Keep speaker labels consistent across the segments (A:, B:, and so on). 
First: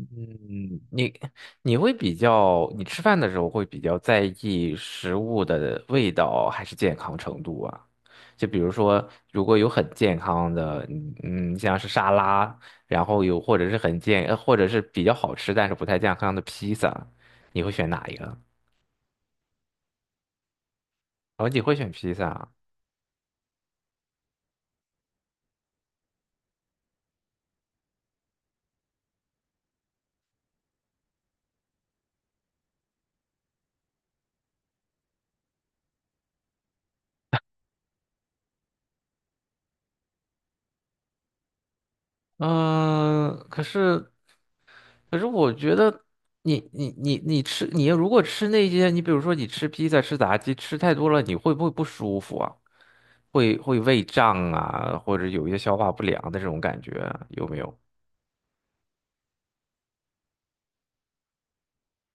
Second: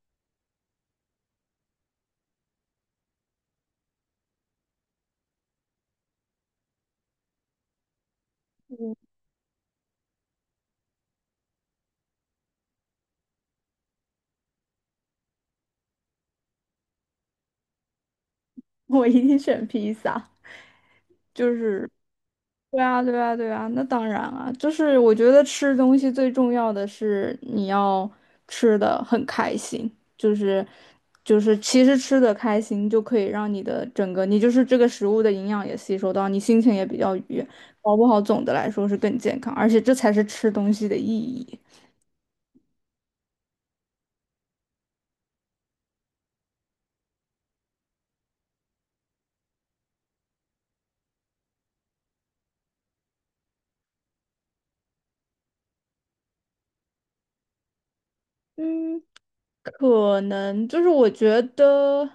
A: 嗯，你你会比较，你吃饭的时候会比较在意食物的味道还是健康程度啊？就比如说，如果有很健康的，像是沙拉，然后有或者是很健，呃或者是比较好吃但是不太健康的披萨，你会选哪一个？
B: 我一定选披萨，
A: 哦，
B: 就
A: 你会
B: 是。
A: 选披萨啊。
B: 对啊，对啊，对啊，那当然啊，就是我觉得吃东西最重要的是你要吃的很开心，就是就是其实吃的开心就可以让你的整个你就是这个食物的营养也吸收到，你心情也比较愉悦，搞不好总的来说是更健康，而且这才是吃东西的意义。
A: 嗯，可是我觉得你如果吃那些，你比如说你吃披萨、吃炸鸡，吃太多了，你会不会不舒服啊？会胃胀啊，或者有一些消化不良的这种感觉啊有没有？
B: 嗯。可能就是我觉得，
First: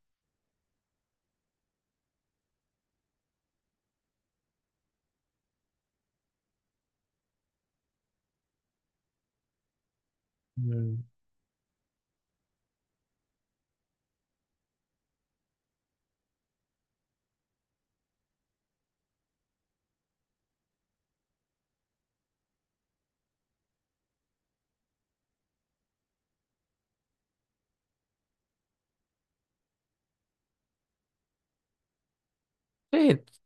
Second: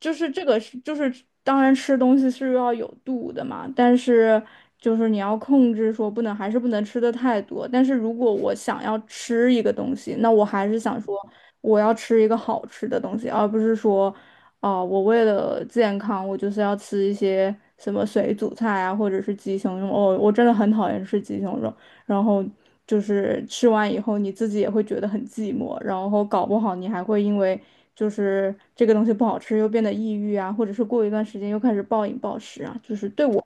B: 就是这个是就是当然吃东西是要有度的嘛，但是就是你要控制说不能还是不能吃的太多。但是如果我想要吃一个东西，那我还是想
A: 嗯，
B: 说我要吃一个好吃的东西，而不是说哦、我为了健康，我就是要吃一些什么水煮菜啊，或者是鸡胸肉。哦，我真的很讨厌吃鸡胸肉。然后就是吃完以后你自己也会觉得很寂寞，然后搞不好你还会因为就是这个东西不好吃又变得抑郁啊，或者是过一段时间又开始暴饮暴食啊，就是
A: 对。
B: 对我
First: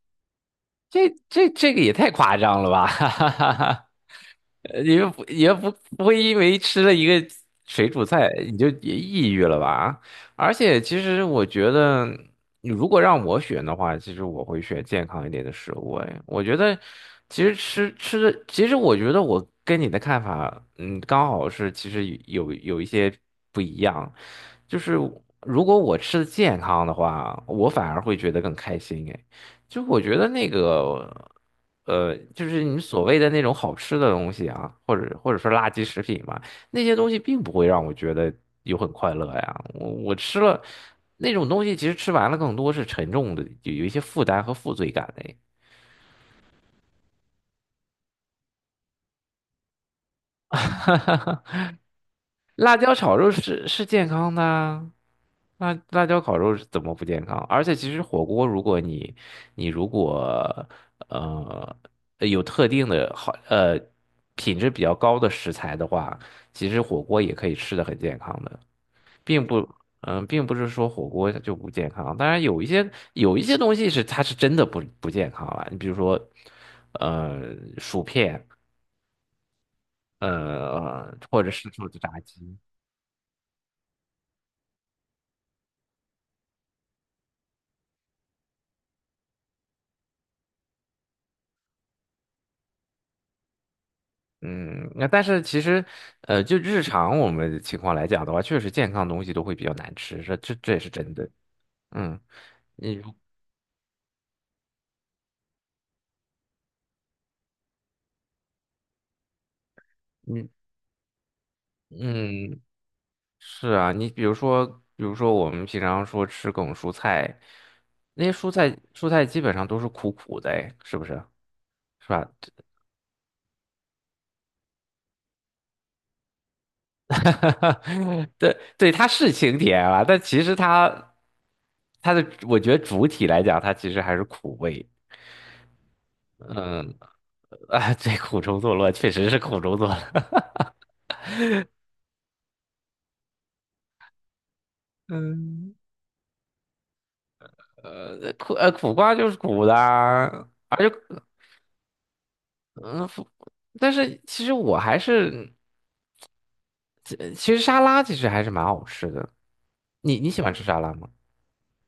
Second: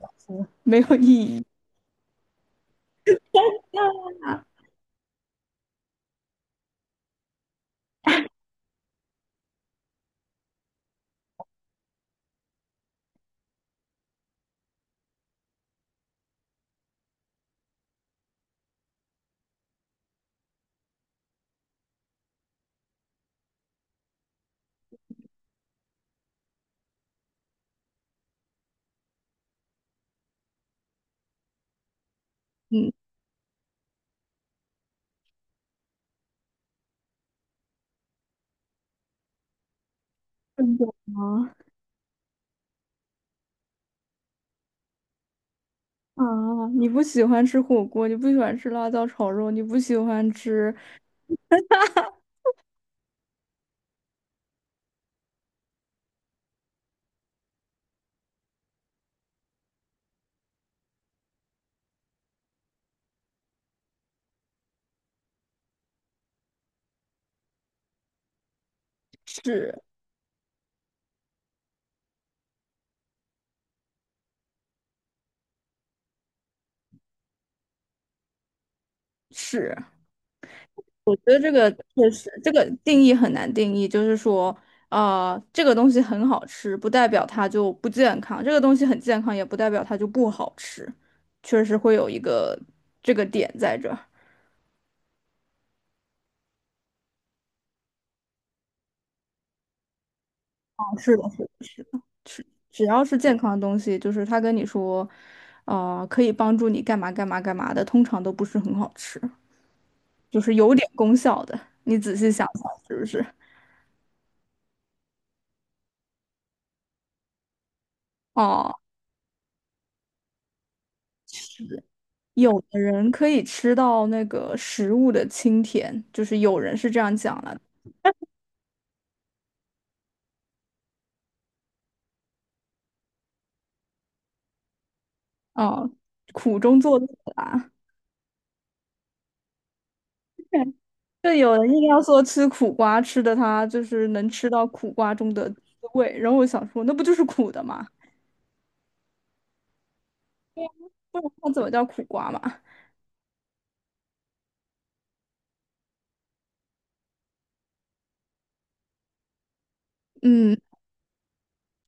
B: 没有意
A: 这
B: 义。
A: 这这个也太夸张了吧！哈哈哈 哈，
B: 那
A: 你们不也不不会因为吃了一个水煮菜你就也抑郁了吧？而且其实我觉得，你如果让我选的话，其实我会选健康一点的食物。哎，我觉得其实吃的，其实我觉得我跟你的看法，嗯，刚好是其实有一些不一样。就是如果我吃的健康的话，我反而会觉得更开心。哎。就我觉得那个，就是你
B: 嗯，
A: 所谓的那种好吃的东西啊，或者说垃圾食品吧，那些东西并不会让我觉得有很快乐呀。我吃了
B: 真的
A: 那种
B: 吗？
A: 东西，其实吃完了更多是沉重的，有一些负担和负罪感的。
B: 啊，你不喜欢吃火锅，你不喜欢吃辣椒炒肉，你不喜欢吃
A: 辣椒炒肉是健康的啊，辣椒烤肉是怎么不健康？而且其实火锅，如果你你如果呃有特定的品质比较高的食材的话，其实火锅也可以吃的很健康的，并不
B: 屎
A: 并不是说火锅它就不健康。当然有一些东西是它是真的不健康了，你比如说呃薯片，
B: 屎。
A: 呃
B: 觉得
A: 或者
B: 这
A: 是
B: 个
A: 说
B: 确
A: 炸
B: 实，这
A: 鸡。
B: 个定义很难定义，就是说，啊，这个东西很好吃，不代表它就不健康；这个东西很健康，也不代表它就不好吃。确实会有一个这个点在这儿。
A: 嗯，那但是其实，呃，就日常我们的情况来讲的话，确实健康的东西都会比较难吃，这也
B: 啊
A: 是真
B: 是
A: 的。
B: 的，是的，是的，
A: 嗯，
B: 只
A: 你
B: 要
A: 如
B: 是健康的东西，就是他跟你说，可以帮助你干嘛干嘛干嘛的，通常都不是很好吃，就
A: 你
B: 是有点功效的。你仔细想
A: 嗯，
B: 想，是不是？
A: 是啊，你比如说，比如说我们平常说吃各种蔬菜，那些蔬菜
B: 哦，
A: 蔬菜基本上都是苦苦的，哎，是不是？
B: 是。
A: 是吧？
B: 有的人可以吃到那个食物的清甜，就是有人是这样讲了，
A: 对对，它是清甜啊，但其实它它的我觉得主体来讲，它其实还是苦味。
B: 啊，苦中
A: 嗯，
B: 作乐啦。
A: 啊，这苦中作乐确实是苦中作乐。
B: 就有人硬要说吃苦瓜，吃的他就是能吃到苦瓜中的滋味，然后我想说，那不就是苦的吗？
A: 苦瓜就是苦的啊，而且
B: 不然它怎么叫苦瓜嘛？
A: 嗯，但是其实我还是，其实沙拉其实还是蛮好吃的。你你喜欢
B: 嗯，
A: 吃沙拉吗？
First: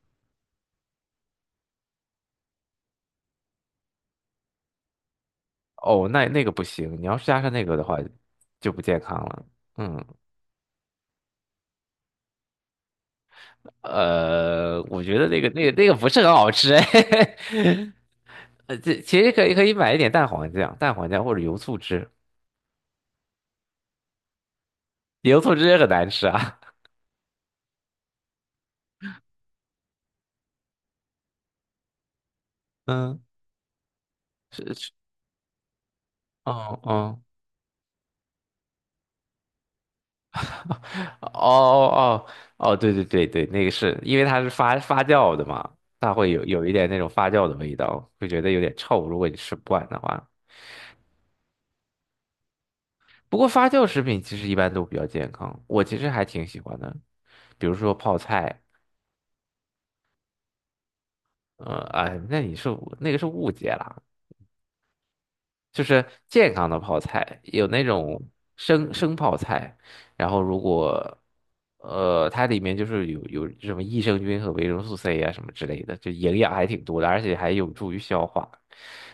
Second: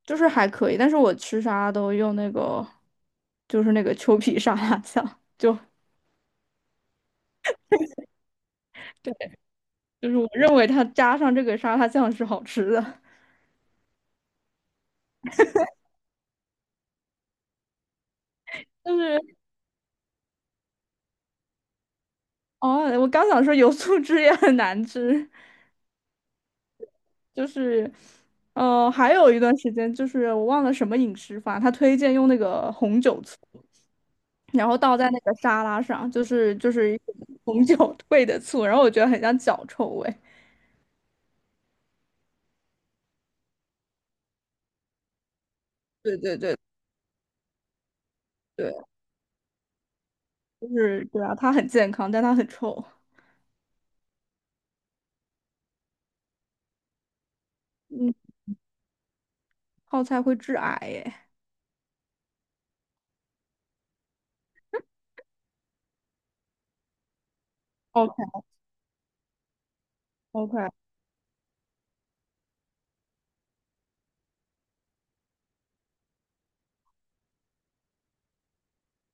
B: 就是还可以，但是我吃啥都用那个，就是那个秋皮沙拉酱，就
A: 哦，那那个不行，你要是加上那个的话，就不健康了。嗯，
B: 就是我认为它加上这个沙拉酱是好吃的，
A: 呃，我觉得那个不是很好吃哎。呃，这
B: 但
A: 其实
B: 是。
A: 可以买一点蛋黄酱，蛋黄酱或者油醋汁。
B: 哦，我刚想说油醋汁也很难吃，
A: 油醋汁也很难吃啊。
B: 就是，还有一段时间就是我忘了什么饮食法，他推荐用那个 红
A: 嗯。
B: 酒醋，然
A: 是
B: 后
A: 是，
B: 倒在那个沙拉上，就
A: 哦
B: 是就是
A: 哦
B: 红酒兑的醋，然后我觉得很像脚臭味。
A: 哦哦哦，哦对对对对，那个是因为它是发酵的嘛，它
B: 对
A: 会
B: 对
A: 有
B: 对
A: 有一点那种发酵的味道，会觉得有
B: 对，
A: 点臭，如果你吃不惯的话。
B: 就是对啊，它很健康，但它很臭。
A: 不过发酵食品其实一般都比较健康，我其实还挺喜欢的，比如说
B: 嗯，
A: 泡菜，
B: 泡菜会致癌耶。
A: 哎，那你是那是误解啦。就是健康的泡菜，有那
B: OK
A: 种生泡菜，然后
B: OK，
A: 它里面就是有什么益生菌和维生素 C 啊什么之类的，就营养还挺多的，而且还有助于消化。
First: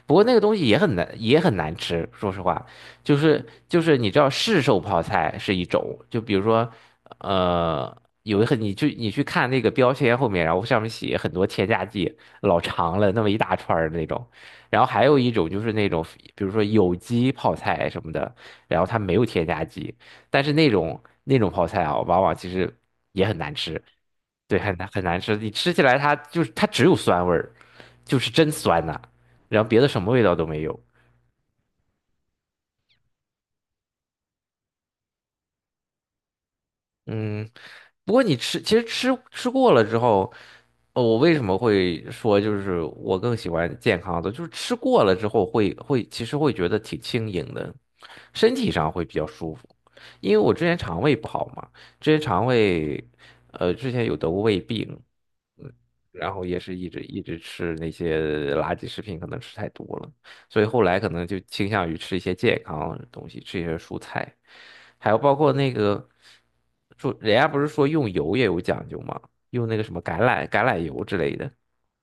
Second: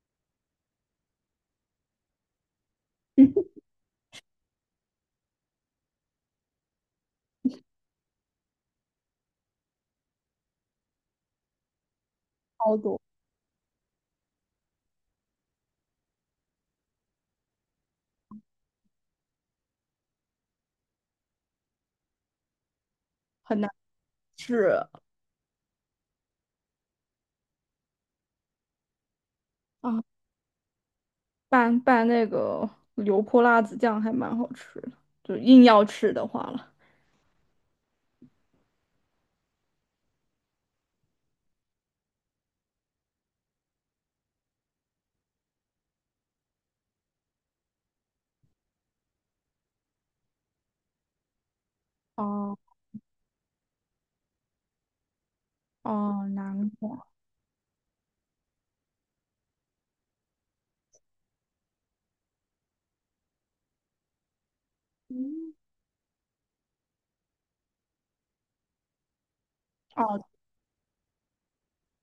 A: 不过那个东西也很难，也很难吃。说实话，就是 就是你知道市售泡菜是一种，就比如说呃。有一很，你去看那个标签后面，然后上面写很多添加剂，老
B: 超
A: 长
B: 多，
A: 了那么一大串儿那种。然后还有一种就是那种，比如说有机泡菜什么的，然后它没有添加剂，但是那种泡菜啊，往往其实也很难
B: 很难
A: 吃，对，
B: 吃
A: 很难吃，你吃起来它就是它只有酸味儿，就是真酸呐、然后别的什
B: 啊！
A: 么味道都没有。
B: 拌拌那个油泼辣子酱还蛮好吃的，就硬要吃的话了。
A: 嗯，不过你吃，其实吃过了之后，呃，我为什么会说就是我更喜欢健康的，就是吃过了之后会，其实会觉得挺轻盈的，身体上会比较舒服。因为我之前肠胃不好嘛，之前肠
B: 哦
A: 胃，之前有得过胃病，嗯，
B: 哦，
A: 然后也
B: 难
A: 是一直
B: 怪
A: 一直吃那些垃圾食品，可能吃太多了。所以后来可能就倾向于吃一些健康的东西，吃一些蔬菜，还有包括那个说人家不是说用油也有讲究吗？用那个什么
B: 嗯
A: 橄
B: 哦，
A: 榄橄榄油之类的。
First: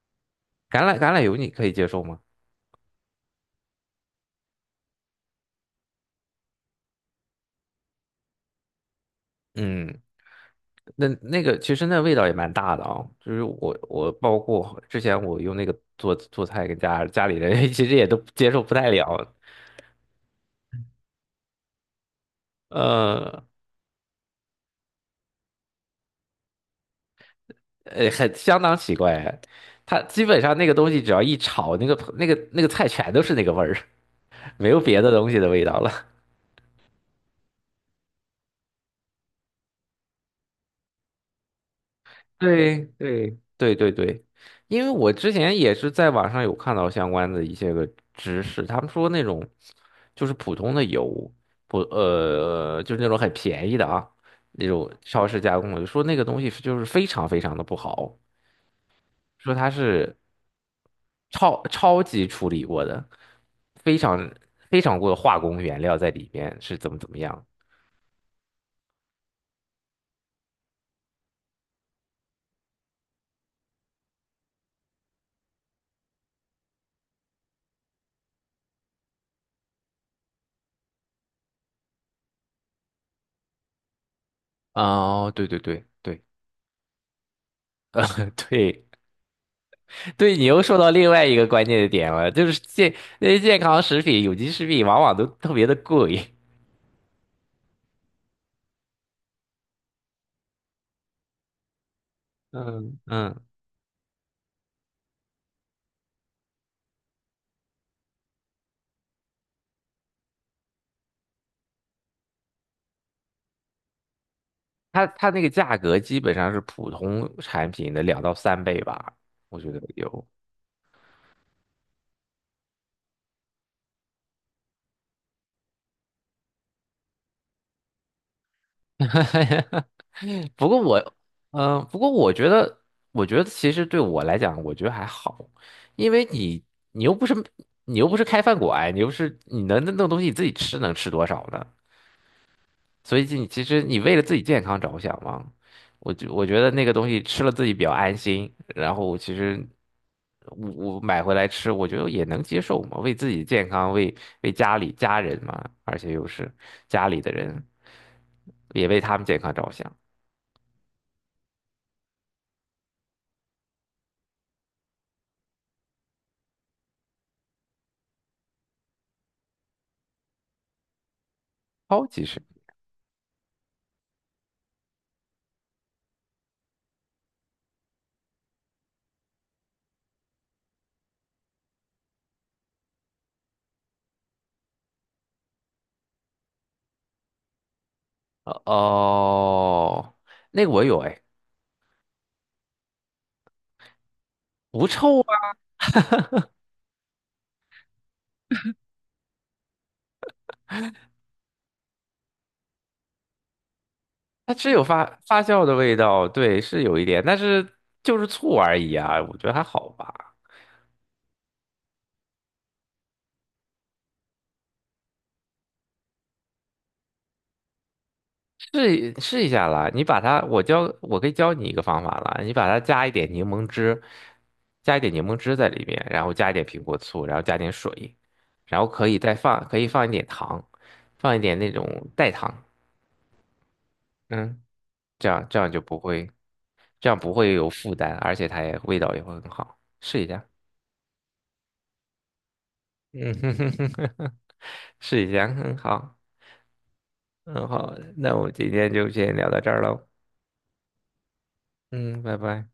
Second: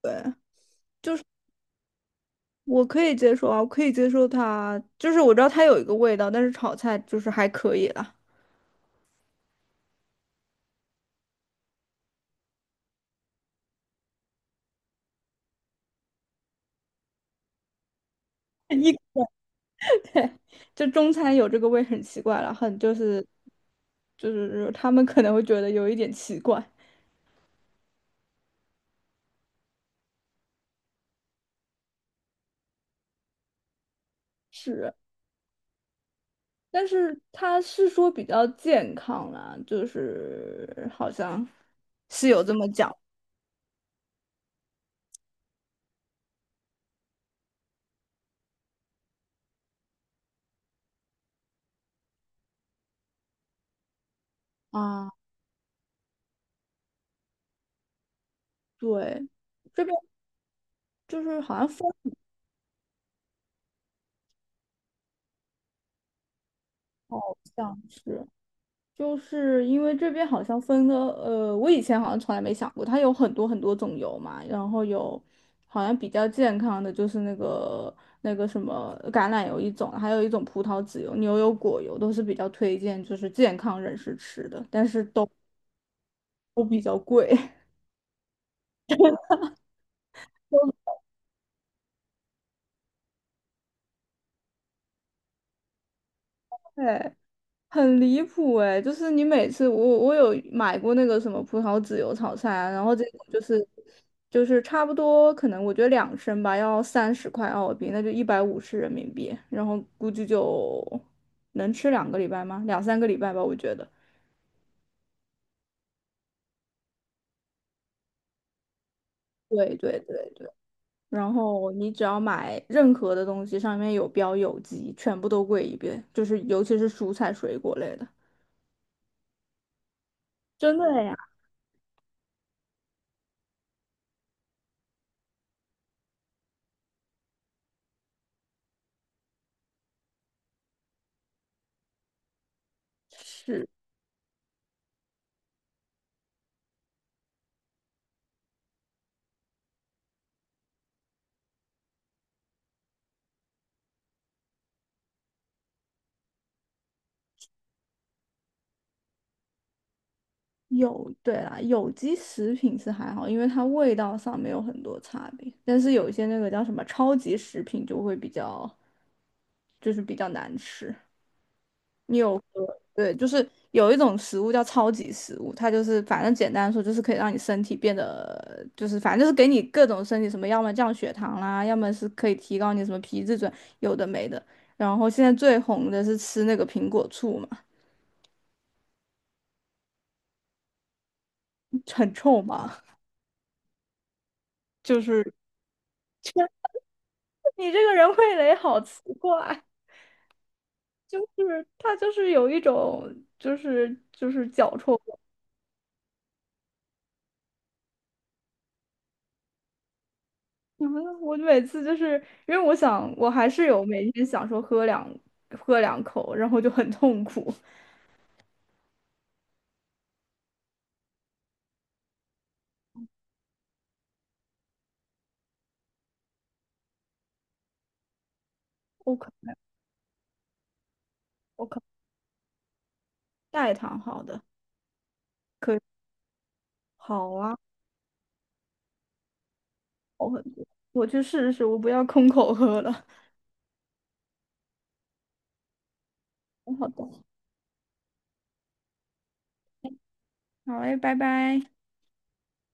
B: 对，
A: 橄榄油你可以接受吗？
B: 我可以接受啊，我可以接受它，就是我知道它有一个味道，但是炒菜就是还可以啦。
A: 嗯，那那个其实那味道也蛮大的啊、就是我我包括之前我用那个做菜跟家里人 其实也都接受不 太
B: 一
A: 了。
B: 就中餐有这个味很奇怪了，很就是
A: 呃，
B: 就是他们可能会觉得有一点奇怪，
A: 呃，很相当奇怪。它基本上那个东西只要一炒，那个菜全都是那个味儿，没有
B: 是，
A: 别的东西的味道了。
B: 但是他是说比较健康啦，就是好像是 有这么
A: 对
B: 讲
A: 对，对对对，因为我之前也是在网上有看到相关的一些个知识，他们说那种就是普通的油，不呃，就是那种很便宜的啊，那种
B: 啊，
A: 超市加工的，说那个东西是就是非常的不好。
B: 对，
A: 说它
B: 这边
A: 是
B: 就是好
A: 超
B: 像风
A: 超级处理过的，非常非常过的化工原料在里面是怎么怎么
B: 好
A: 样。
B: 像是。就是因为这边好像分的，我以前好像从来没想过，它有很多很多种油嘛，然后有好像比较健康的就是那个什么橄榄油一种，还有一种葡萄籽油、牛油果油都是比较推荐，就是健康人士吃的，但是都
A: 哦，对对对对，
B: 都比较贵。
A: 呃，对对，你又说到另外一个关键的点了，就是健那些健康食品、有机食品往往都特别的贵
B: 对，很离谱哎、就是你每次我有买过那个什么葡萄籽油炒 菜啊，然后
A: 嗯
B: 这个就
A: 嗯，
B: 是差不多，可能我觉得2升吧，要30块澳币，那就150人民币，然后估计就能吃2个礼拜吗？2、3个礼拜吧，我觉得。
A: 它它那个价格基本上是普通产品的两到三倍吧，我觉
B: 对
A: 得
B: 对
A: 有。
B: 对对，然后你只要买任何的东西，上面有标有机，全部都贵一遍，就是尤其是蔬菜水果类的，
A: 哈哈，不
B: 真
A: 过
B: 的
A: 我，
B: 呀。
A: 嗯、不过我觉得，我觉得其实对我来讲，我觉得还好，因为你，你又不是，你又不是开饭馆，你又不是，你能那弄东西你自己吃能吃多少呢？所以你其
B: 是。
A: 实你为了自己健康着想嘛，我觉得那个东西吃了自己比较安心，然后其实我买回来吃，我觉得也能接受嘛，为自己的健康，为家里家人嘛，而且又是家里的人，也为他们健康着想。
B: 有，对啦，有机食品是还好，因为它味道上没有很多差别，但是有一些那个叫什么超级食品就会比较，就是比较难吃。
A: 超
B: 你
A: 级
B: 有
A: 市
B: 喝，对，就是有一种食物叫超级食物，它就是反正简单说就是可以让你身体变得，就是反正就是给你各种身体什么，要么降血糖啦，要么是可以提高你什么皮质醇，有的没的。然后现在最红的是吃那个苹果醋嘛，
A: 哦哦，那个我有哎，
B: 很臭嘛，
A: 不
B: 就
A: 臭
B: 是。
A: 啊，
B: 你这个人味蕾好奇怪，就是他就是有一种就是
A: 它只
B: 脚
A: 有
B: 臭
A: 发
B: 味
A: 发酵的味道，对，是有一点，但是就是醋而已啊，我觉得还好吧。
B: 你们 我每次就是因为我想我还是有每天想说喝两口，然后就很痛苦。
A: 试试一下啦，你把它，我教，我可以教你一个方法啦，你把它加一点柠檬汁，加一点柠檬汁在里面，然后加一点苹果醋，然后加点水，然后
B: 我可
A: 可以放一点糖，放一点
B: 我
A: 那
B: 可
A: 种代糖，
B: 代糖好的，
A: 嗯，这样
B: 可以
A: 就不会。这样不
B: 好
A: 会
B: 啊，
A: 有负担，而且它也味道也会很好。试一
B: 好很
A: 下，
B: 多。我去试试，我不要空口喝了。
A: 嗯哼哼哼哼哼，试一下，很好，
B: 好的，
A: 很好。那我们今天就先聊到这儿喽，
B: 好嘞，拜拜。
A: 嗯，拜拜。